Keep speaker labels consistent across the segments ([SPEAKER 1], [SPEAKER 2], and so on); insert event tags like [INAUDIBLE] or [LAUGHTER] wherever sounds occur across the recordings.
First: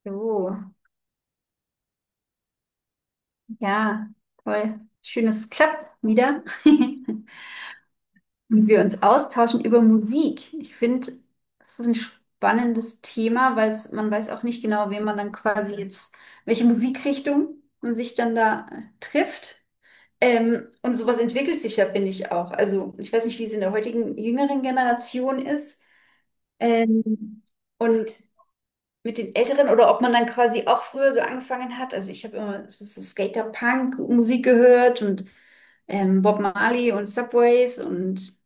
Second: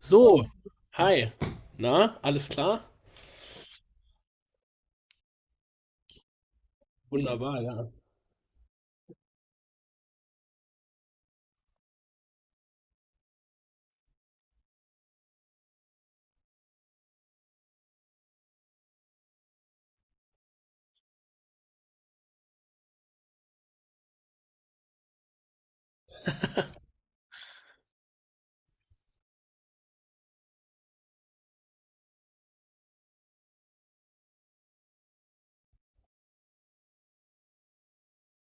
[SPEAKER 1] So,
[SPEAKER 2] So,
[SPEAKER 1] hi. Na, alles klar?
[SPEAKER 2] ja, toll. Schön, dass es klappt wieder. [LAUGHS]
[SPEAKER 1] Wunderbar, ja.
[SPEAKER 2] Und wir uns austauschen über Musik. Ich finde, das ist ein spannendes Thema, weil es, man weiß auch nicht genau, wen man dann quasi jetzt, welche Musikrichtung man sich dann da trifft. Und sowas entwickelt sich ja, finde ich auch. Also, ich weiß nicht, wie es in der heutigen jüngeren Generation ist. Ähm, und mit den Älteren oder ob man dann quasi auch früher so angefangen hat. Also ich habe immer so, so Skater-Punk-Musik gehört und Bob Marley und Subways und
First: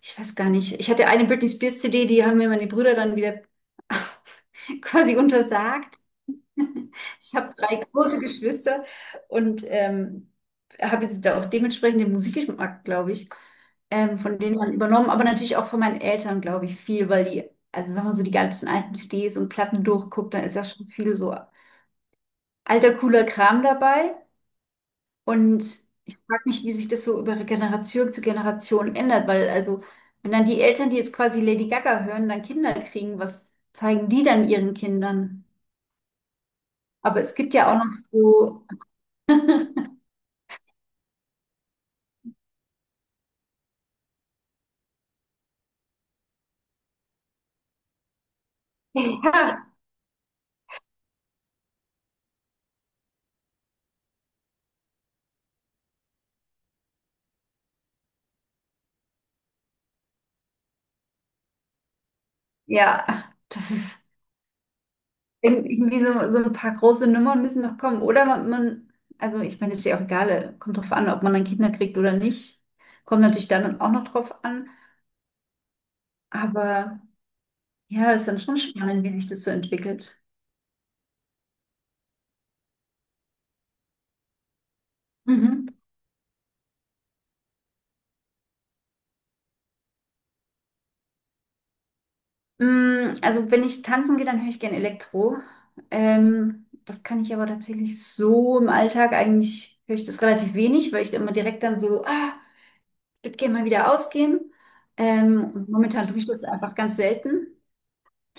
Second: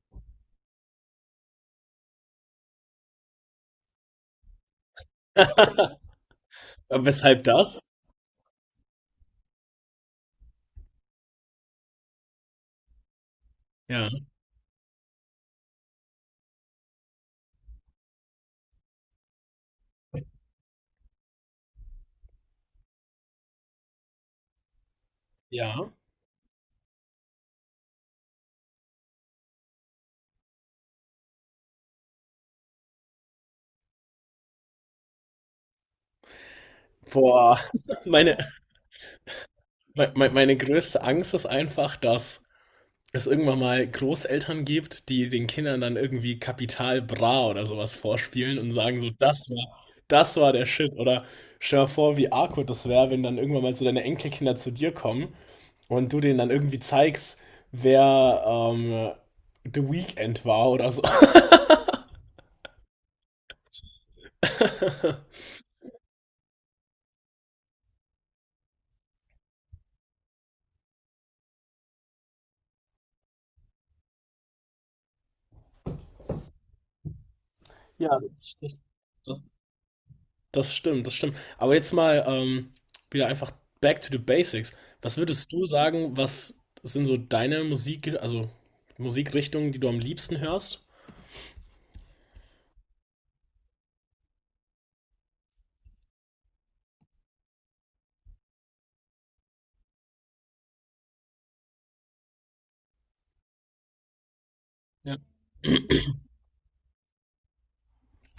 [SPEAKER 2] ich weiß gar nicht. Ich hatte eine Britney Spears CD, die haben mir meine Brüder dann wieder [LAUGHS] quasi untersagt. [LAUGHS]
[SPEAKER 1] Äh,
[SPEAKER 2] Ich
[SPEAKER 1] Weshalb
[SPEAKER 2] habe drei
[SPEAKER 1] das?
[SPEAKER 2] große Geschwister und habe jetzt da auch dementsprechend den Musikgeschmack, glaube ich,
[SPEAKER 1] Ja.
[SPEAKER 2] von denen man übernommen, aber natürlich auch von meinen Eltern, glaube ich, viel, weil die, also wenn man so die ganzen alten CDs und Platten durchguckt, dann ist ja schon viel so alter, cooler Kram dabei. Und
[SPEAKER 1] Ja.
[SPEAKER 2] ich frage mich, wie sich das so über Generation zu Generation ändert, weil also, wenn dann die Eltern, die jetzt quasi Lady Gaga hören, dann Kinder kriegen, was zeigen die dann ihren Kindern? Aber es gibt
[SPEAKER 1] Boah,
[SPEAKER 2] ja auch noch
[SPEAKER 1] [LAUGHS] meine,
[SPEAKER 2] so.
[SPEAKER 1] meine größte Angst ist einfach, dass es irgendwann mal Großeltern gibt, die den Kindern dann irgendwie Kapital Bra oder sowas vorspielen und sagen so,
[SPEAKER 2] [LAUGHS]
[SPEAKER 1] das war der Shit. Oder stell dir vor, wie awkward das wäre, wenn dann irgendwann mal so deine Enkelkinder zu dir kommen und du denen dann irgendwie zeigst, wer The Weeknd war oder so.
[SPEAKER 2] Ja, das ist
[SPEAKER 1] [LAUGHS]
[SPEAKER 2] irgendwie so, so ein paar große Nummern müssen noch kommen. Oder man also ich meine, ist ja auch egal, kommt drauf an, ob man dann Kinder kriegt oder nicht. Kommt natürlich dann auch noch drauf an. Aber
[SPEAKER 1] Ja,
[SPEAKER 2] ja, das ist dann schon spannend, wie sich
[SPEAKER 1] das,
[SPEAKER 2] das so entwickelt.
[SPEAKER 1] das stimmt, das stimmt. Aber jetzt mal wieder einfach back to the basics. Was würdest du
[SPEAKER 2] Mhm.
[SPEAKER 1] sagen, was sind so deine Musik, also Musikrichtungen, die du am liebsten hörst?
[SPEAKER 2] Mm, also wenn ich tanzen gehe, dann höre ich gern Elektro. Das kann ich aber tatsächlich so im Alltag eigentlich höre ich das relativ wenig, weil ich immer direkt dann so, ah, ich würde gerne mal wieder ausgehen.
[SPEAKER 1] Ja.
[SPEAKER 2] Und momentan tue ich das einfach ganz selten.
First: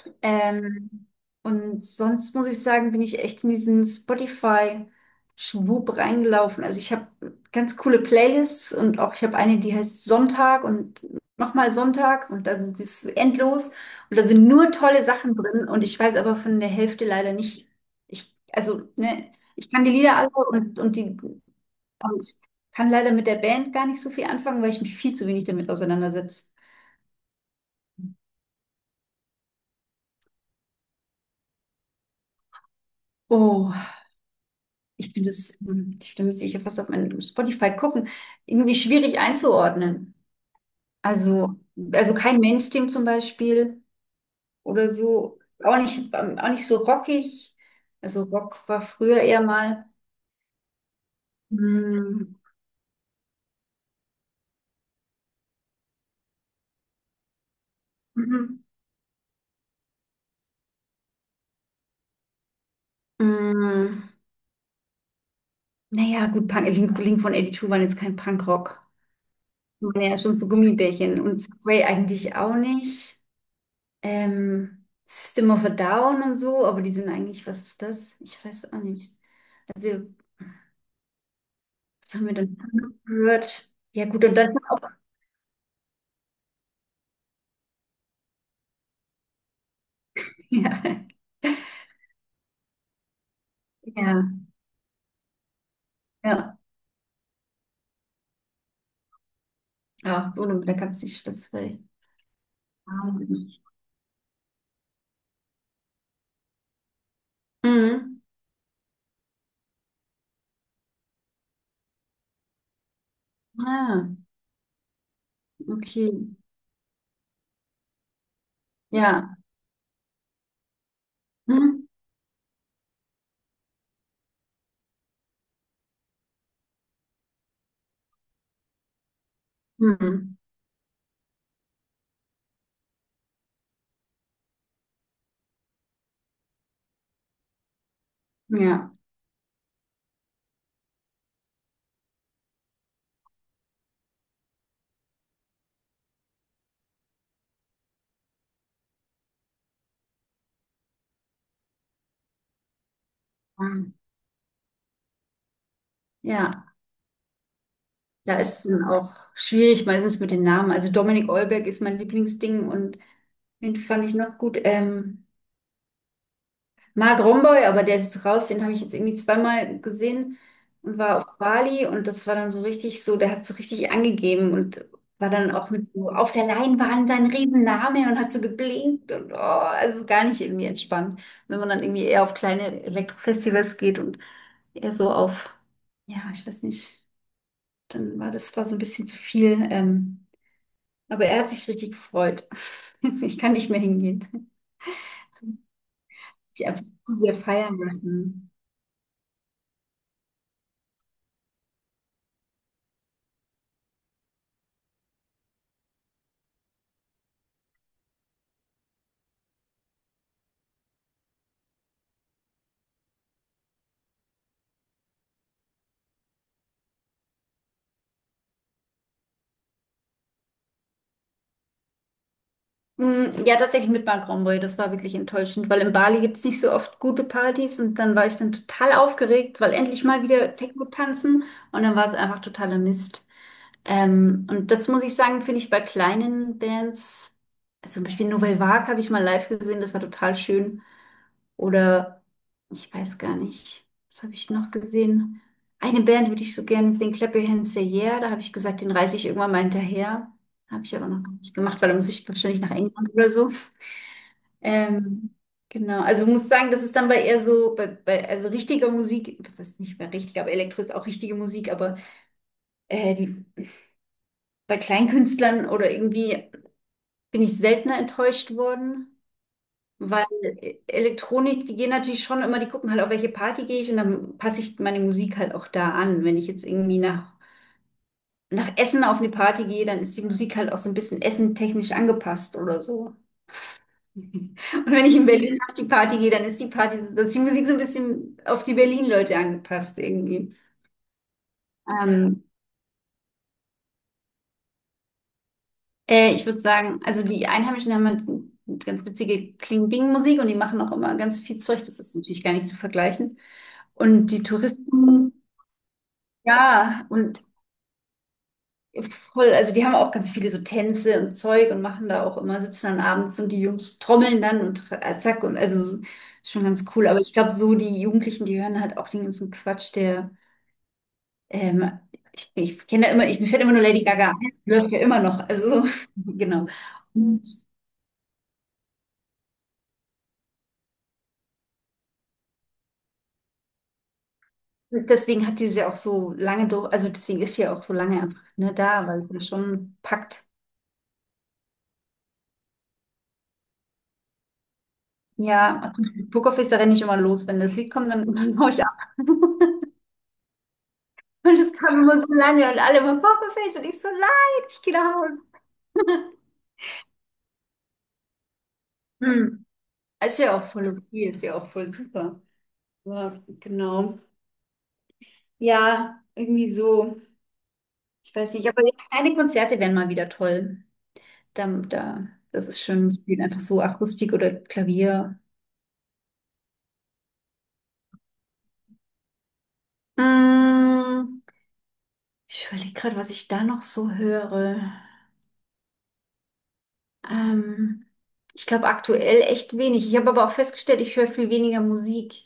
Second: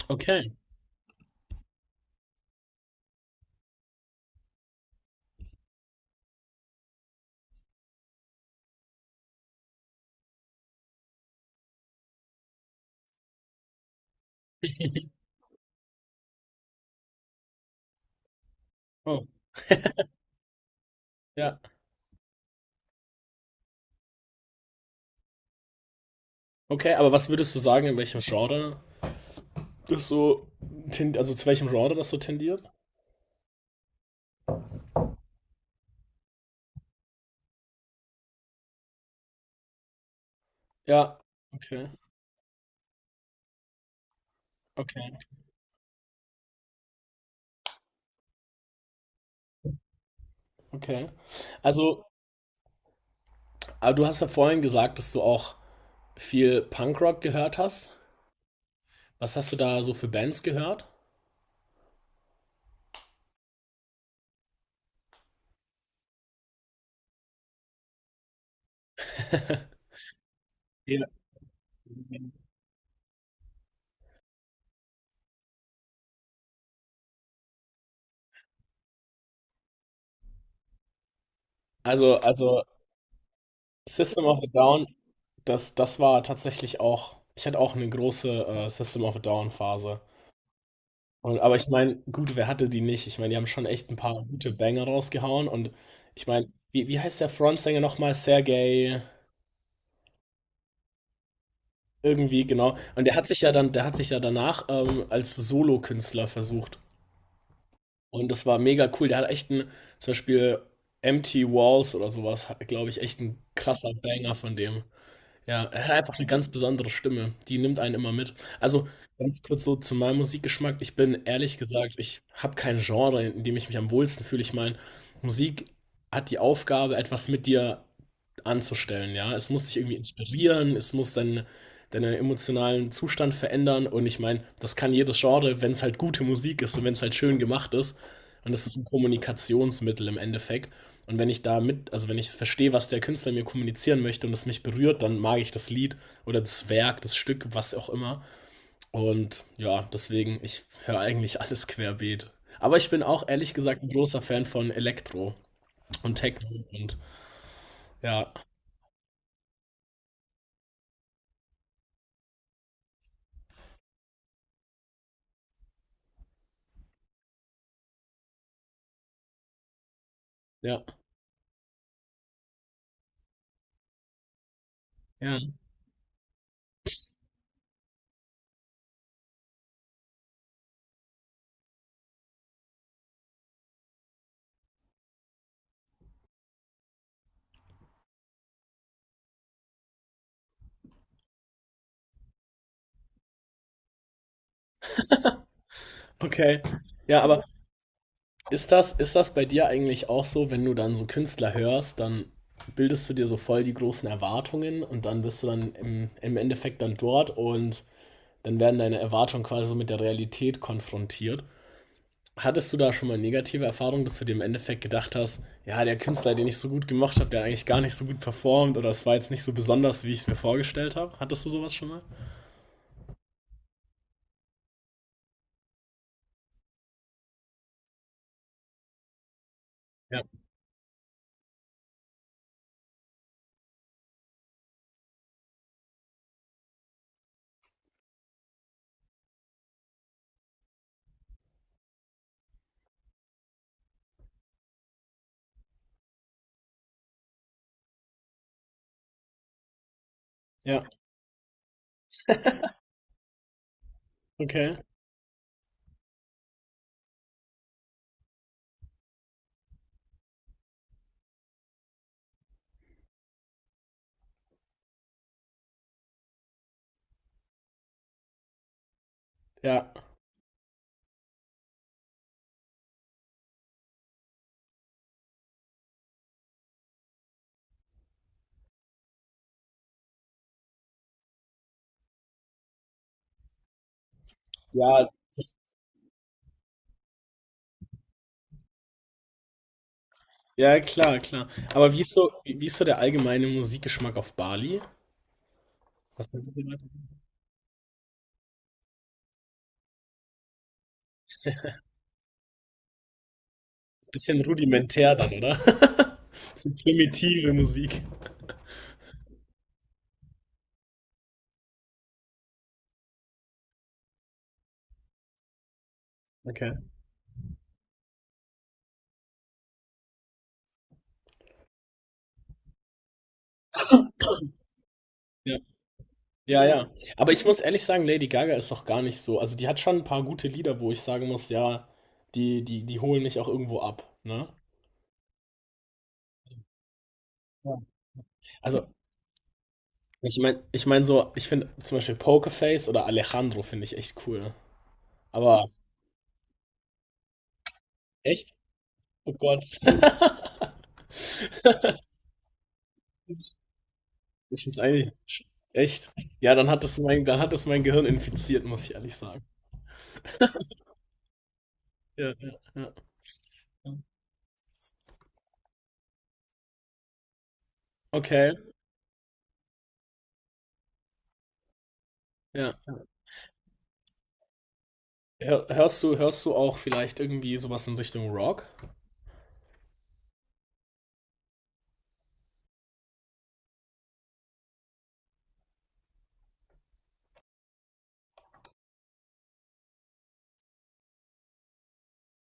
[SPEAKER 1] Okay.
[SPEAKER 2] Ähm, und sonst muss ich sagen, bin ich echt in diesen Spotify-Schwub reingelaufen. Also ich habe ganz coole Playlists und auch ich habe eine, die heißt Sonntag und nochmal Sonntag und also das ist endlos. Und da sind nur tolle
[SPEAKER 1] [LAUGHS]
[SPEAKER 2] Sachen drin und ich weiß aber von der Hälfte leider nicht. Ich, also,
[SPEAKER 1] Oh,
[SPEAKER 2] ne, ich kann die Lieder alle und die,
[SPEAKER 1] ja.
[SPEAKER 2] aber ich kann leider mit der Band gar nicht so viel anfangen, weil ich mich viel zu wenig damit auseinandersetze.
[SPEAKER 1] Okay, aber was würdest du sagen, in welchem Genre das so, also zu welchem Genre das so tendiert?
[SPEAKER 2] Oh, ich finde das, hm, da müsste ich ja fast auf meinen Spotify gucken, irgendwie schwierig einzuordnen.
[SPEAKER 1] Ja.
[SPEAKER 2] Also,
[SPEAKER 1] Okay.
[SPEAKER 2] mhm, also kein Mainstream zum Beispiel oder
[SPEAKER 1] Okay.
[SPEAKER 2] so, auch nicht so rockig. Also Rock war früher eher mal.
[SPEAKER 1] Okay. Also,
[SPEAKER 2] Hm,
[SPEAKER 1] aber du hast ja vorhin gesagt, dass du auch viel Punkrock gehört hast.
[SPEAKER 2] mhm.
[SPEAKER 1] Was hast du da so für Bands gehört?
[SPEAKER 2] Hm, naja, gut, Punk, Link, Link von 82 waren jetzt kein Punkrock. Die waren ja, schon so
[SPEAKER 1] Ja.
[SPEAKER 2] Gummibärchen und Subway eigentlich auch nicht. System of a Down und so, aber die sind eigentlich, was ist das? Ich weiß auch nicht. Also, was
[SPEAKER 1] Also,
[SPEAKER 2] haben wir denn
[SPEAKER 1] also
[SPEAKER 2] gehört? Ja,
[SPEAKER 1] System
[SPEAKER 2] gut, und
[SPEAKER 1] of a
[SPEAKER 2] dann auch.
[SPEAKER 1] Down, das war tatsächlich auch, ich hatte auch eine große System of a Down-Phase.
[SPEAKER 2] [LAUGHS] Ja,
[SPEAKER 1] Und, aber ich meine, gut, wer hatte die nicht? Ich meine, die haben schon echt ein paar
[SPEAKER 2] ja,
[SPEAKER 1] gute Banger rausgehauen. Und ich meine,
[SPEAKER 2] ja.
[SPEAKER 1] wie heißt der Frontsänger nochmal? Sergej,
[SPEAKER 2] Ja, gut, da kannst du nicht das will.
[SPEAKER 1] irgendwie, genau. Und der hat sich ja dann, der hat sich ja danach als Solokünstler versucht.
[SPEAKER 2] Mhm.
[SPEAKER 1] Und das war mega cool. Der hat echt einen, zum Beispiel Empty Walls oder sowas, glaube ich, echt ein krasser
[SPEAKER 2] Ah,
[SPEAKER 1] Banger von dem. Ja, er hat
[SPEAKER 2] okay.
[SPEAKER 1] einfach eine ganz besondere Stimme. Die nimmt einen immer mit. Also
[SPEAKER 2] Ja.
[SPEAKER 1] ganz kurz so zu meinem Musikgeschmack. Ich bin ehrlich
[SPEAKER 2] Mhm.
[SPEAKER 1] gesagt, ich habe kein Genre, in dem ich mich am wohlsten fühle. Ich meine, Musik hat die Aufgabe, etwas mit dir anzustellen. Ja, es muss dich irgendwie
[SPEAKER 2] Mhm.
[SPEAKER 1] inspirieren, es muss deinen emotionalen Zustand verändern. Und ich meine, das kann jedes Genre, wenn es halt gute Musik ist und wenn es halt schön gemacht ist. Und das ist ein
[SPEAKER 2] Ja.
[SPEAKER 1] Kommunikationsmittel im Endeffekt. Und wenn ich da mit, also wenn ich verstehe, was der Künstler mir kommunizieren möchte und es mich berührt, dann mag ich das Lied oder das Werk, das Stück, was auch immer. Und ja, deswegen, ich höre eigentlich alles querbeet. Aber ich bin auch ehrlich gesagt ein
[SPEAKER 2] Mhm.
[SPEAKER 1] großer Fan von Elektro und Techno
[SPEAKER 2] Ja.
[SPEAKER 1] und ja,
[SPEAKER 2] Da ist dann auch schwierig meistens mit den Namen. Also Dominik Eulberg ist mein Lieblingsding und wen fand ich noch gut? Mark Romboy, aber der ist jetzt raus, den habe ich jetzt irgendwie zweimal gesehen
[SPEAKER 1] ja,
[SPEAKER 2] und war auf Bali und das war dann so richtig so, der hat so richtig angegeben und war
[SPEAKER 1] ja,
[SPEAKER 2] dann auch mit so auf der Leinwand sein Riesenname und hat so geblinkt und oh, also gar nicht irgendwie entspannt. Wenn man dann irgendwie eher auf kleine Elektrofestivals geht und eher so auf, ja, ich weiß nicht, dann war das war so ein bisschen zu viel, aber er hat sich richtig gefreut. [LAUGHS] Ich kann nicht mehr hingehen.
[SPEAKER 1] okay.
[SPEAKER 2] Ich einfach zu
[SPEAKER 1] Ja,
[SPEAKER 2] sehr
[SPEAKER 1] aber
[SPEAKER 2] feiern lassen.
[SPEAKER 1] ist das bei dir eigentlich auch so, wenn du dann so Künstler hörst, dann bildest du dir so voll die großen Erwartungen und dann bist du dann im Endeffekt dann dort und dann werden deine Erwartungen quasi so mit der Realität konfrontiert. Hattest du da schon mal negative Erfahrungen, dass du dir im Endeffekt gedacht hast, ja, der Künstler, den ich so gut gemacht habe, der hat eigentlich gar nicht so gut performt oder es war jetzt nicht so besonders, wie ich es mir vorgestellt habe? Hattest du sowas schon mal?
[SPEAKER 2] Mm, ja, tatsächlich mit Mark Romboy, das war wirklich enttäuschend, weil in Bali gibt es nicht so oft gute Partys und dann war ich dann total aufgeregt, weil endlich mal
[SPEAKER 1] Ja.
[SPEAKER 2] wieder Techno tanzen und dann war es einfach totaler Mist. Und das muss ich sagen, finde ich bei kleinen Bands, also zum Beispiel Nouvelle Vague habe ich mal live gesehen, das war total schön. Oder ich weiß gar nicht, was habe ich noch gesehen? Eine Band würde ich so gerne sehen, Clap Your Hands Say Yeah, da habe ich gesagt, den reiße ich irgendwann mal hinterher.
[SPEAKER 1] Ja,
[SPEAKER 2] Habe ich aber noch nicht gemacht, weil da muss ich wahrscheinlich nach England oder so.
[SPEAKER 1] okay.
[SPEAKER 2] Ähm, genau, also muss sagen, das ist dann bei eher so, bei, bei also richtiger Musik, das heißt nicht mehr richtig, aber Elektro ist auch richtige Musik, aber die bei Kleinkünstlern oder irgendwie bin ich seltener enttäuscht worden,
[SPEAKER 1] Ja.
[SPEAKER 2] weil Elektronik, die gehen natürlich schon immer, die gucken halt, auf welche Party gehe ich und dann passe ich meine Musik halt auch da an. Wenn ich jetzt irgendwie nach, nach Essen auf eine Party gehe, dann ist die Musik halt auch so ein bisschen essentechnisch angepasst oder so. [LAUGHS] Und wenn
[SPEAKER 1] Ja,
[SPEAKER 2] ich in
[SPEAKER 1] das,
[SPEAKER 2] Berlin auf die Party gehe, dann ist die Party, dann ist die Musik so ein bisschen auf die Berlin-Leute angepasst irgendwie.
[SPEAKER 1] ja, klar, klar. Aber wie ist so,
[SPEAKER 2] Ähm,
[SPEAKER 1] wie ist so der allgemeine Musikgeschmack auf Bali? Was
[SPEAKER 2] Ich würde sagen, also die Einheimischen haben halt ganz witzige Kling-Bing-Musik und die machen auch immer ganz viel Zeug. Das ist natürlich gar nicht zu vergleichen. Und
[SPEAKER 1] bisschen
[SPEAKER 2] die
[SPEAKER 1] rudimentär dann,
[SPEAKER 2] Touristen,
[SPEAKER 1] oder? [LAUGHS] Bisschen
[SPEAKER 2] ja, und
[SPEAKER 1] primitive Musik.
[SPEAKER 2] voll, also die haben auch ganz viele so Tänze und Zeug und machen da auch immer, sitzen dann abends und die Jungs trommeln dann und zack und also so- schon
[SPEAKER 1] Okay.
[SPEAKER 2] ganz cool. Aber ich glaube, so die Jugendlichen, die hören halt auch den ganzen Quatsch, der, ähm, ich, ich kenne da immer, ich, mir fällt immer nur Lady Gaga ein, die läuft ja immer noch,
[SPEAKER 1] Ja.
[SPEAKER 2] also so, [LAUGHS]
[SPEAKER 1] Ja,
[SPEAKER 2] genau.
[SPEAKER 1] ja. Aber ich muss ehrlich sagen, Lady Gaga ist doch gar nicht so. Also die hat schon ein paar gute Lieder, wo ich sagen muss, ja, die holen mich auch irgendwo ab, ne?
[SPEAKER 2] Deswegen hat die sie auch so lange durch, also deswegen ist sie ja
[SPEAKER 1] Ja.
[SPEAKER 2] auch so lange einfach ne,
[SPEAKER 1] Also,
[SPEAKER 2] da, weil sie schon packt.
[SPEAKER 1] ich meine so, ich finde zum Beispiel Pokerface oder Alejandro finde ich echt cool. Aber
[SPEAKER 2] Ja, also Pokerface da renne ich immer los. Wenn das Lied kommt, dann, [LAUGHS]
[SPEAKER 1] echt?
[SPEAKER 2] dann hau ich ab.
[SPEAKER 1] Oh Gott.
[SPEAKER 2] [LAUGHS]
[SPEAKER 1] [LAUGHS]
[SPEAKER 2] Und es kam immer so lange und alle immer Pokerface und ich so,
[SPEAKER 1] Ich
[SPEAKER 2] nein,
[SPEAKER 1] find's
[SPEAKER 2] ich gehe
[SPEAKER 1] eigentlich
[SPEAKER 2] nach Hause.
[SPEAKER 1] echt. Ja, dann hat das mein Gehirn infiziert, muss ich ehrlich sagen.
[SPEAKER 2] Hm. Ist ja auch voll okay, ist ja auch voll
[SPEAKER 1] Ja,
[SPEAKER 2] super.
[SPEAKER 1] ja, ja.
[SPEAKER 2] Ja, genau. Ja, irgendwie so. Ich
[SPEAKER 1] Okay,
[SPEAKER 2] weiß nicht, aber kleine Konzerte wären mal wieder toll. Da, da, das
[SPEAKER 1] ja.
[SPEAKER 2] ist schön, spielen einfach so Akustik oder Klavier.
[SPEAKER 1] Hör, hörst du auch vielleicht irgendwie sowas in Richtung Rock?
[SPEAKER 2] Mm. Ich überlege gerade, was ich da noch so höre. Ähm, ich glaube aktuell echt wenig. Ich habe aber auch festgestellt, ich höre viel weniger Musik.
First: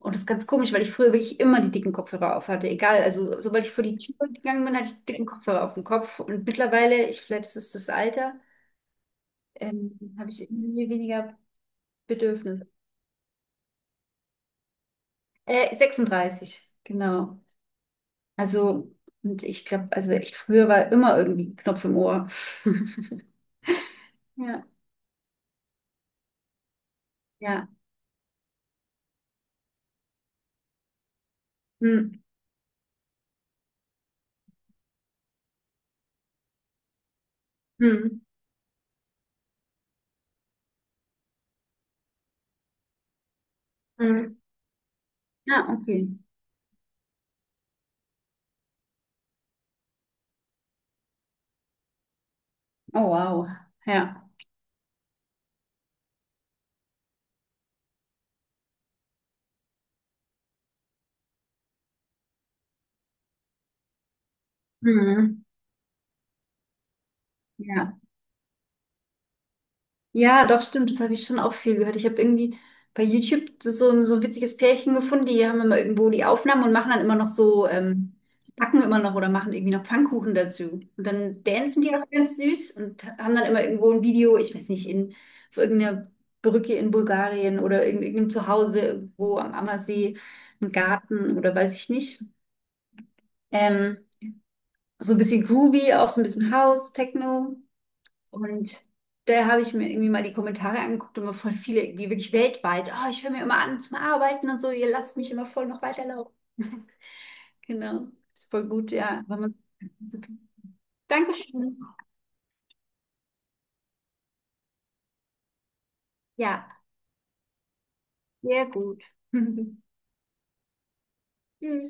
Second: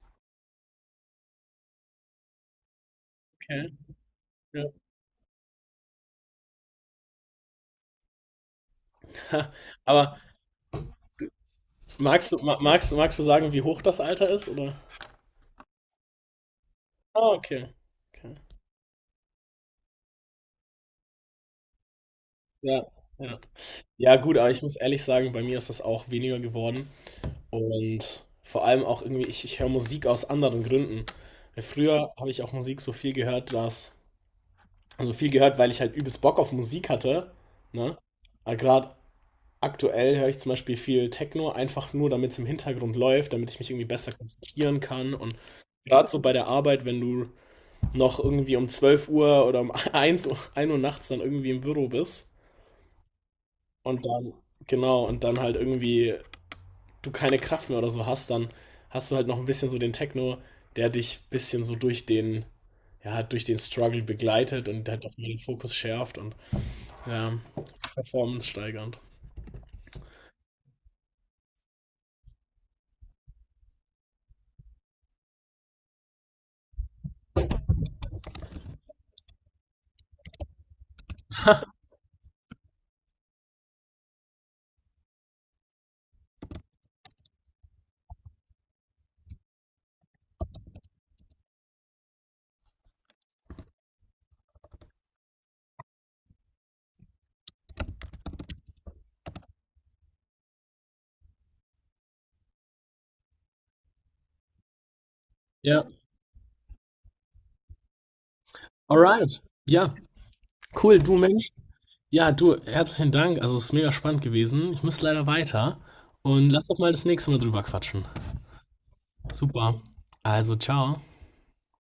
[SPEAKER 2] Und das ist ganz komisch, weil ich früher wirklich immer die dicken Kopfhörer auf hatte. Egal, also sobald
[SPEAKER 1] Okay.
[SPEAKER 2] ich vor die Tür
[SPEAKER 1] Ja.
[SPEAKER 2] gegangen bin, hatte ich dicken Kopfhörer auf dem Kopf. Und mittlerweile, ich, vielleicht ist es das Alter,
[SPEAKER 1] [LAUGHS] Aber
[SPEAKER 2] habe ich irgendwie weniger
[SPEAKER 1] magst du,
[SPEAKER 2] Bedürfnis.
[SPEAKER 1] magst du sagen, wie hoch das Alter ist, oder?
[SPEAKER 2] 36,
[SPEAKER 1] Ah,
[SPEAKER 2] genau.
[SPEAKER 1] okay. Okay.
[SPEAKER 2] Also, und ich glaube, also echt früher war immer irgendwie ein Knopf im Ohr.
[SPEAKER 1] Ja,
[SPEAKER 2] [LAUGHS]
[SPEAKER 1] ja. Ja, gut, aber ich
[SPEAKER 2] Ja,
[SPEAKER 1] muss ehrlich sagen, bei mir ist das auch weniger geworden.
[SPEAKER 2] ja.
[SPEAKER 1] Und vor allem auch irgendwie, ich höre Musik aus anderen Gründen. Weil früher
[SPEAKER 2] Hm.
[SPEAKER 1] habe ich auch Musik so viel gehört, dass, also viel gehört, weil ich halt übelst Bock auf Musik hatte, ne?
[SPEAKER 2] Hm.
[SPEAKER 1] Aber gerade aktuell höre ich zum Beispiel viel Techno, einfach nur, damit es im Hintergrund läuft, damit ich mich irgendwie
[SPEAKER 2] Hm.
[SPEAKER 1] besser
[SPEAKER 2] Hm.
[SPEAKER 1] konzentrieren kann. Und
[SPEAKER 2] Ja, okay.
[SPEAKER 1] gerade so bei der Arbeit, wenn du noch irgendwie um 12 Uhr oder um [LAUGHS] 1 Uhr nachts dann irgendwie im Büro bist
[SPEAKER 2] Oh, wow.
[SPEAKER 1] und
[SPEAKER 2] Ja.
[SPEAKER 1] dann, genau, und dann halt irgendwie du keine Kraft mehr oder so hast, dann hast du halt noch ein bisschen so den Techno, der dich ein bisschen so durch den, ja, durch den Struggle begleitet und halt auch mal den
[SPEAKER 2] Mhm.
[SPEAKER 1] Fokus schärft und ja,
[SPEAKER 2] Ja.
[SPEAKER 1] Performance steigernd.
[SPEAKER 2] Ja, doch, stimmt. Das habe ich schon auch viel gehört. Ich habe irgendwie bei YouTube so so ein witziges Pärchen gefunden, die haben immer irgendwo die Aufnahmen und machen dann immer noch so, backen immer noch oder machen irgendwie noch Pfannkuchen dazu. Und dann dancen die auch ganz süß und haben dann immer irgendwo ein Video, ich weiß nicht, in, auf irgendeiner Brücke in Bulgarien oder in irgendeinem Zuhause irgendwo am Ammersee, im Garten oder weiß ich nicht. Ähm, so ein bisschen groovy, auch so ein bisschen House, Techno. Und da habe ich mir irgendwie mal die Kommentare angeguckt und mir voll viele irgendwie wirklich weltweit. Oh, ich höre mir immer an zum Arbeiten und so, ihr lasst mich immer voll noch
[SPEAKER 1] Ja,
[SPEAKER 2] weiterlaufen. [LAUGHS] Genau. Ist voll gut, ja. Wenn
[SPEAKER 1] alright.
[SPEAKER 2] man...
[SPEAKER 1] Ja, cool, du Mensch.
[SPEAKER 2] Dankeschön.
[SPEAKER 1] Ja, du, herzlichen Dank. Also, es ist mega spannend gewesen. Ich muss leider weiter. Und lass doch
[SPEAKER 2] Ja,
[SPEAKER 1] mal das nächste Mal drüber quatschen.
[SPEAKER 2] sehr gut.
[SPEAKER 1] Super.
[SPEAKER 2] [LAUGHS]
[SPEAKER 1] Also, ciao.
[SPEAKER 2] Tschüss.